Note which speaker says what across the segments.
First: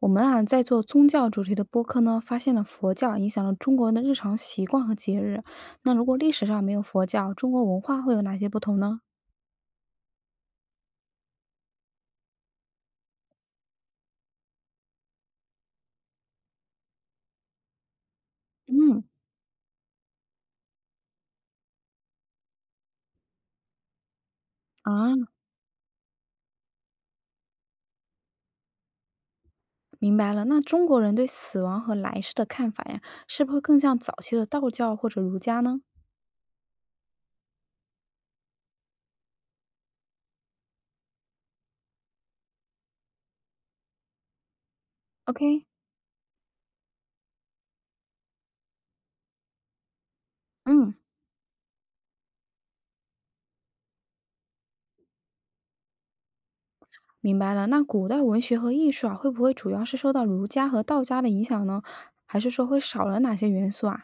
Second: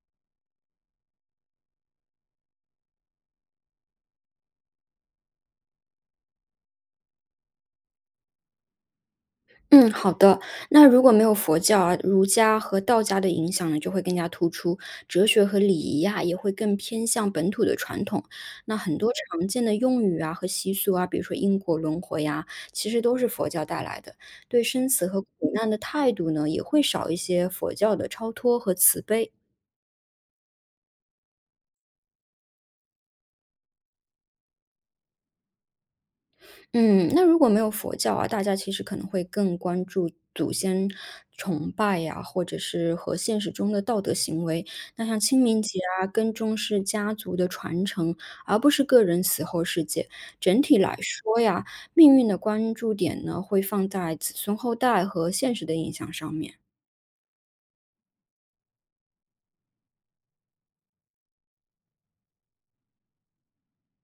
Speaker 1: 我们啊，在做宗教主题的播客呢，发现了佛教影响了中国人的日常习惯和节日。那如果历史上没有佛教，中国文化会有哪些不同呢？
Speaker 2: 嗯，好的。那如果没有佛教啊、儒家和道家的影响呢，就会更加突出。哲学和礼仪啊，也会更偏向本土的传统。那很
Speaker 1: 嗯，
Speaker 2: 多常见的用语啊和习俗啊，比如说因果轮回呀、其实都是佛教带来的。对生死
Speaker 1: 啊，
Speaker 2: 和苦难的态度呢，也会少一些佛教的超脱和慈悲。
Speaker 1: 明白了。那中国人对死亡和来世的看法呀，是不是会更像早期的道教或者儒家呢
Speaker 2: 嗯，那如果没有佛教啊，大家其实可能会更关注祖先崇拜呀、或者是和现实中的道德行为。那像清明
Speaker 1: ？OK，
Speaker 2: 节啊，更重视家族的传承，而不是个人死后世界。整体
Speaker 1: 嗯，
Speaker 2: 来说呀，命运的关注点呢，会放在子孙后代和现实的影响上面。
Speaker 1: 明白了。那古代文学和艺术啊，会不会主要是受到儒家和道家的影响呢？还是说会少了哪些元素啊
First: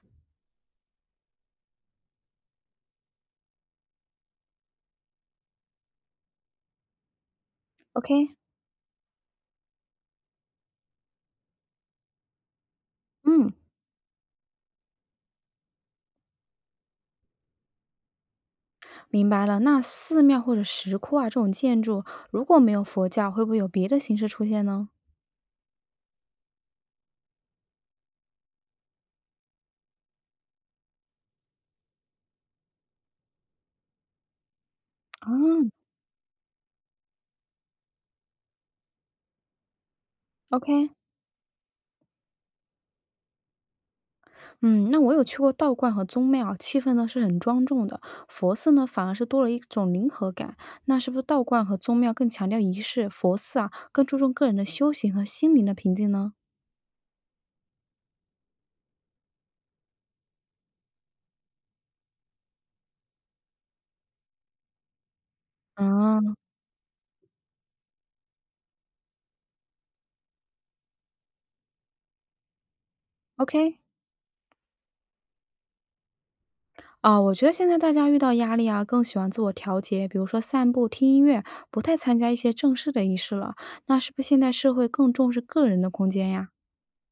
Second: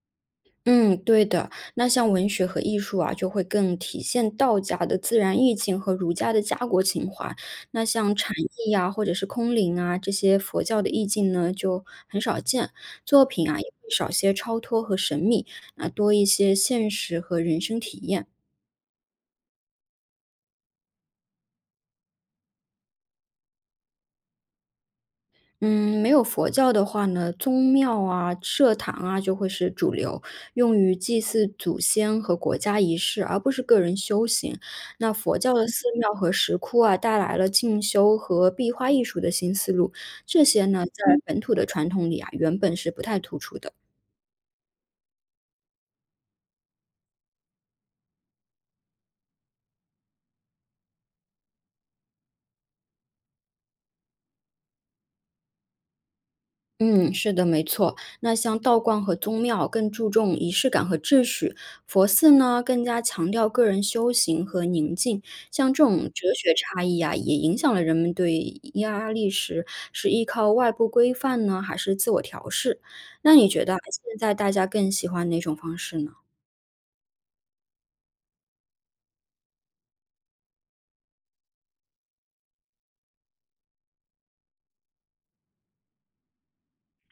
Speaker 2: 嗯，对的。那像文学和艺术啊，就会更体现道家的自然意境和儒家的家国情怀。那像禅
Speaker 1: ？OK，
Speaker 2: 意啊，或者是空灵啊，这些佛教的意境呢，就很少见。作品
Speaker 1: 嗯。
Speaker 2: 啊，也会少些超脱和神秘，啊，多一些现实和人生体验。
Speaker 1: 明白了，那寺庙或者石窟啊这种建筑，如果没有佛教，会不会有别的形式出现呢？
Speaker 2: 嗯，没有佛教的话呢，宗庙啊、社堂啊就会是主流，用于祭祀祖先和国家仪式，而不是个人修行。那佛教的
Speaker 1: 嗯
Speaker 2: 寺庙和石窟啊，带来了进修和壁画艺术的新思路，这些呢，
Speaker 1: ，OK，
Speaker 2: 在本土的传统里啊，原本是不太突出的。
Speaker 1: 嗯，那我有去过道观和宗庙，气氛呢是很庄重的，佛寺呢反而是多了一种灵和感。那是不是道观和宗庙更强调仪式，佛寺啊更注重个人的修行和心灵的平静呢？
Speaker 2: 嗯，是的，没错。那像道观和宗庙更注重仪式感和秩序，佛寺呢更加强调个人修行和宁静。像这种
Speaker 1: 啊
Speaker 2: 哲学差异啊，也影响了人们对压力时是依靠外部规范呢，还是自我调试？那你觉得
Speaker 1: ，OK，
Speaker 2: 啊现在大家更喜欢哪种方式呢？
Speaker 1: 啊，我觉得现在大家遇到压力啊，更喜欢自我调节，比如说散步、听音乐，不太参加一些正式的仪式了。那是不是现在社会更重视个人的空间呀？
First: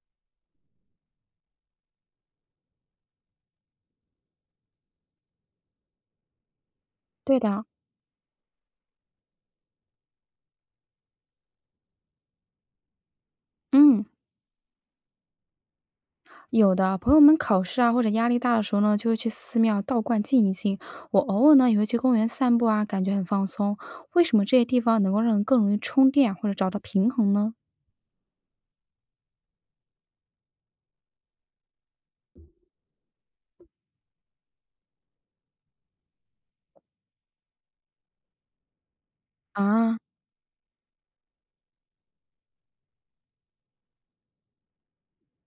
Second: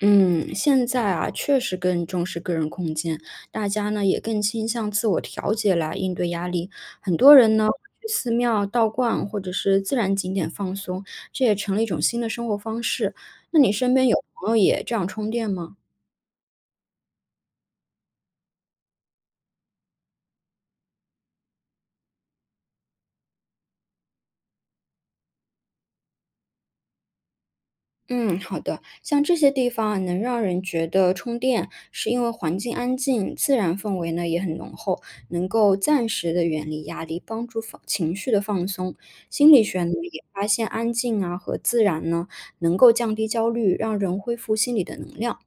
Speaker 2: 嗯，现在啊，确实更重视个人空间，大家呢也更倾向自我调节来应对压力。很多
Speaker 1: 对
Speaker 2: 人
Speaker 1: 的，
Speaker 2: 呢去寺庙、道观或者是自然景点放松，这也成了一种新的生活方式。那你身
Speaker 1: 嗯，
Speaker 2: 边有朋友也这样充电吗？
Speaker 1: 有的朋友们考试啊或者压力大的时候呢，就会去寺庙、道观静一静。我偶尔呢也会去公园散步啊，感觉很放松。为什么这些地方能够让人更容易充电或者找到平衡呢？
Speaker 2: 嗯，好的。像这些地方啊，能让人觉得充电，是因为环境安静，自然氛围呢也很浓厚，能够暂时的远离压力，帮助放情绪的放松。心理学呢
Speaker 1: 啊，
Speaker 2: 也发现，安静啊和自然呢，能够降低焦虑，让人恢复心理的能量。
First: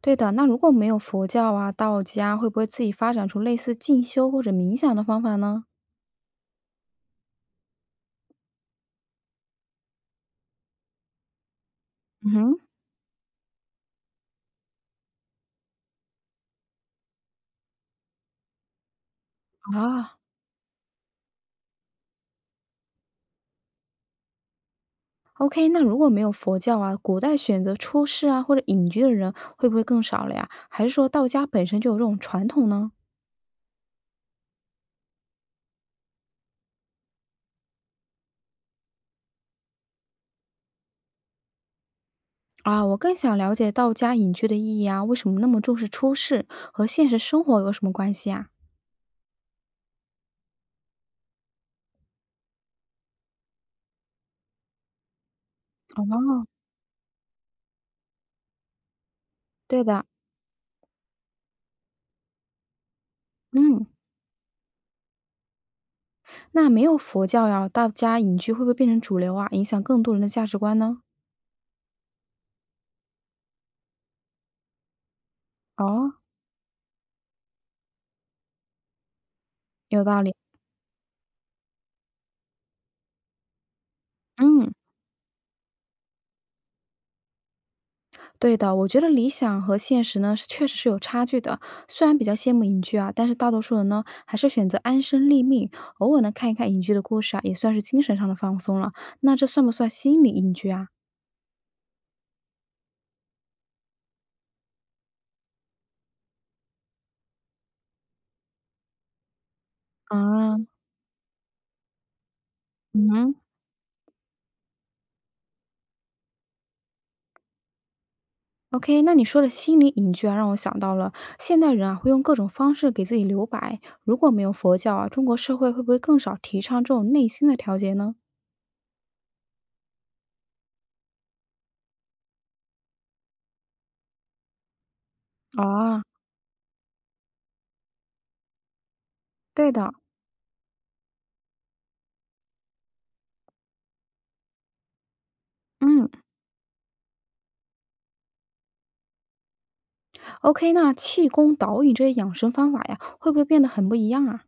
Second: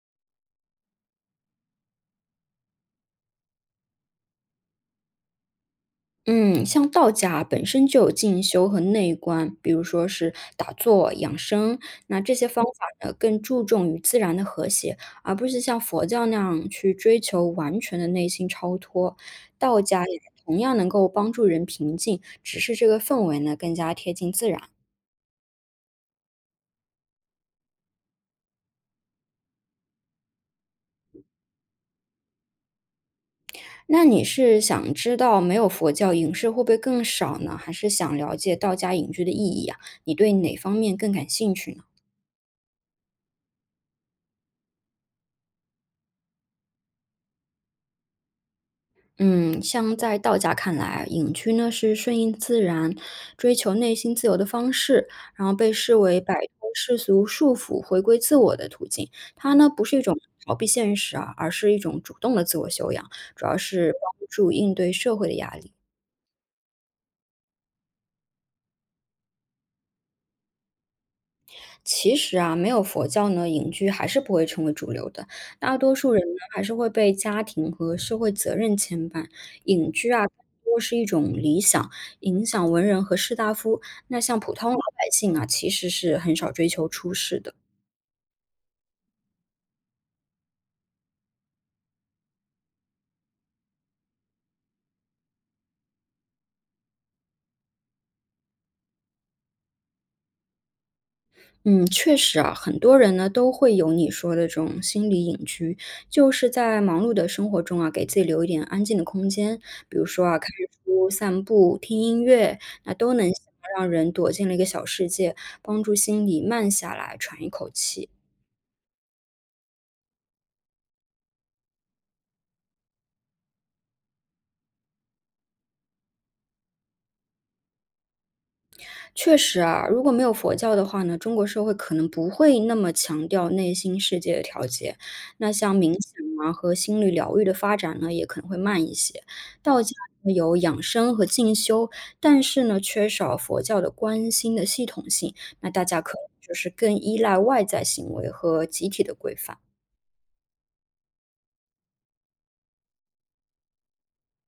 Speaker 1: 对的，那如果没有佛教啊、道家，会不会自己发展出类似进修或者冥想的方法呢？
Speaker 2: 嗯，像道家本身就有静修和内观，比如说是打坐、养生，那
Speaker 1: 嗯
Speaker 2: 这些
Speaker 1: 哼。
Speaker 2: 方法呢，更注重于自然的和谐，而不是像佛教那样去追求完全的内心超脱。道家
Speaker 1: 啊，
Speaker 2: 也同样能够帮助人平静，只是这个氛围呢更加贴近自然。
Speaker 1: OK，那如果没有佛教啊，古代选择出世啊或者隐居的人会不会更少了呀？还是说道家本身就有这种传统呢？
Speaker 2: 那你是想知道没有佛教影视会不会更少呢，还是想了解道家隐居的意义啊？你对哪方面更感兴趣呢？
Speaker 1: 啊，我更想了解道家隐居的意义啊，为什么那么重视出世和现实生活有什么关系啊？
Speaker 2: 嗯，像在道家看来，隐居呢是顺应自然、追求内心自由的方式，然后被视为摆
Speaker 1: 哦，
Speaker 2: 脱世俗束缚、回归自我的途径。它呢
Speaker 1: 对
Speaker 2: 不是一
Speaker 1: 的，
Speaker 2: 种逃避现实啊，而是一种主动的自我修养，主要
Speaker 1: 嗯，
Speaker 2: 是帮助应对社会的压力。
Speaker 1: 那没有佛教呀，道家隐居会不会变成主流啊，影响更多人的价值观呢？
Speaker 2: 其实啊，没有佛教呢，隐居还是不会成为主流的。大多
Speaker 1: 哦，
Speaker 2: 数人呢，还是会被家庭和社会责任牵绊。隐
Speaker 1: 有
Speaker 2: 居
Speaker 1: 道
Speaker 2: 啊，
Speaker 1: 理，
Speaker 2: 更多是一种理想，影响文人和士大夫。那像普
Speaker 1: 嗯。
Speaker 2: 通老百姓啊，其实是很少追求出世的。
Speaker 1: 对的，我觉得理想和现实呢，是确实是有差距的。虽然比较羡慕隐居啊，但是大多数人呢，还是选择安身立命。偶尔呢，看一看隐居的故事啊，也算是精神上的放松了。那这算不算心理隐居啊？
Speaker 2: 嗯，确实啊，很多人呢都会有你说的这种心理隐居，就是在忙碌的生活中啊，给自己留一点安静的空间，比如说啊，看
Speaker 1: 啊，
Speaker 2: 书、散步、听音乐，那都能
Speaker 1: 嗯。
Speaker 2: 让人躲进了一个小世界，帮助心理慢下来，喘一口气。
Speaker 1: OK 那你说的心理隐居啊，让我想到了现代人啊，会用各种方式给自己留白。如果没有佛教啊，中国社会会不会更少提倡这种内心的调节呢？
Speaker 2: 确实啊，如果没有佛教的话呢，中国社会可能不会那么强调内心世界的调节，那像冥
Speaker 1: 啊，
Speaker 2: 想啊和心理疗愈的发展呢，也可能会慢一些。
Speaker 1: 对
Speaker 2: 道
Speaker 1: 的，
Speaker 2: 家呢有养生和进修，但是呢，缺少佛教的关心的系统性，那大家
Speaker 1: 嗯
Speaker 2: 可能就是更依赖外在行为和集体的规范。
Speaker 1: ，OK，那气功、导引这些养生方法呀，会不会变得很不一样啊？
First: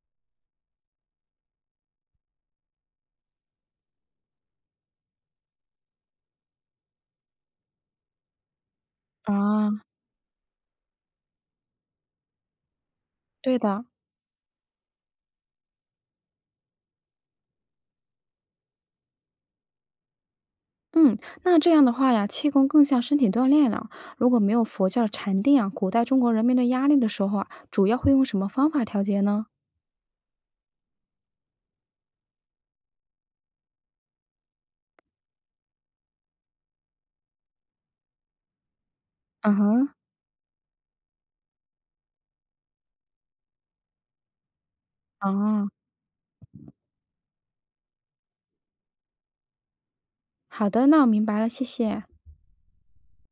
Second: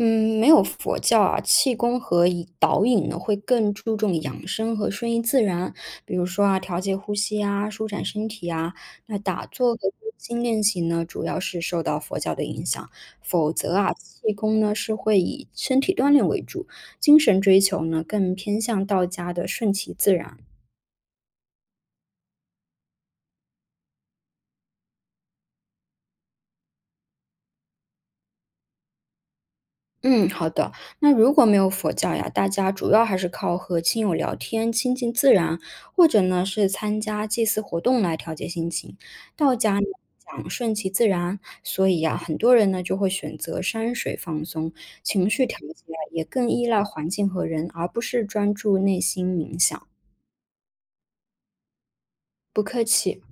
Speaker 2: 嗯，没有佛教啊，气功和以导引呢会更注重养生和顺应自然，比如说啊，调节呼吸啊，舒展身体啊。那打
Speaker 1: 啊，
Speaker 2: 坐和静心练习呢，主要是受到佛教的影响，否
Speaker 1: 对
Speaker 2: 则
Speaker 1: 的，
Speaker 2: 啊，气功呢是会以身体锻炼为主，精神追求呢更偏向道家的顺其自然。
Speaker 1: 嗯，那这样的话呀，气功更像身体锻炼了。如果没有佛教禅定啊，古代中国人面对压力的时候啊，主要会用什么方法调节呢？
Speaker 2: 嗯，好的。那如果没有佛教呀，大家主要还是靠和亲友聊天、亲近自然，或者呢是参加祭祀活动来调节心情。
Speaker 1: 嗯
Speaker 2: 道家呢
Speaker 1: 哼。
Speaker 2: 讲顺其自然，所以呀，很多人呢就会选择山水放松，情绪调节
Speaker 1: 啊，
Speaker 2: 啊也更依赖环境和人，而不是专注内心冥想。
Speaker 1: 好的，那我明白了，谢谢。
Speaker 2: 不客气。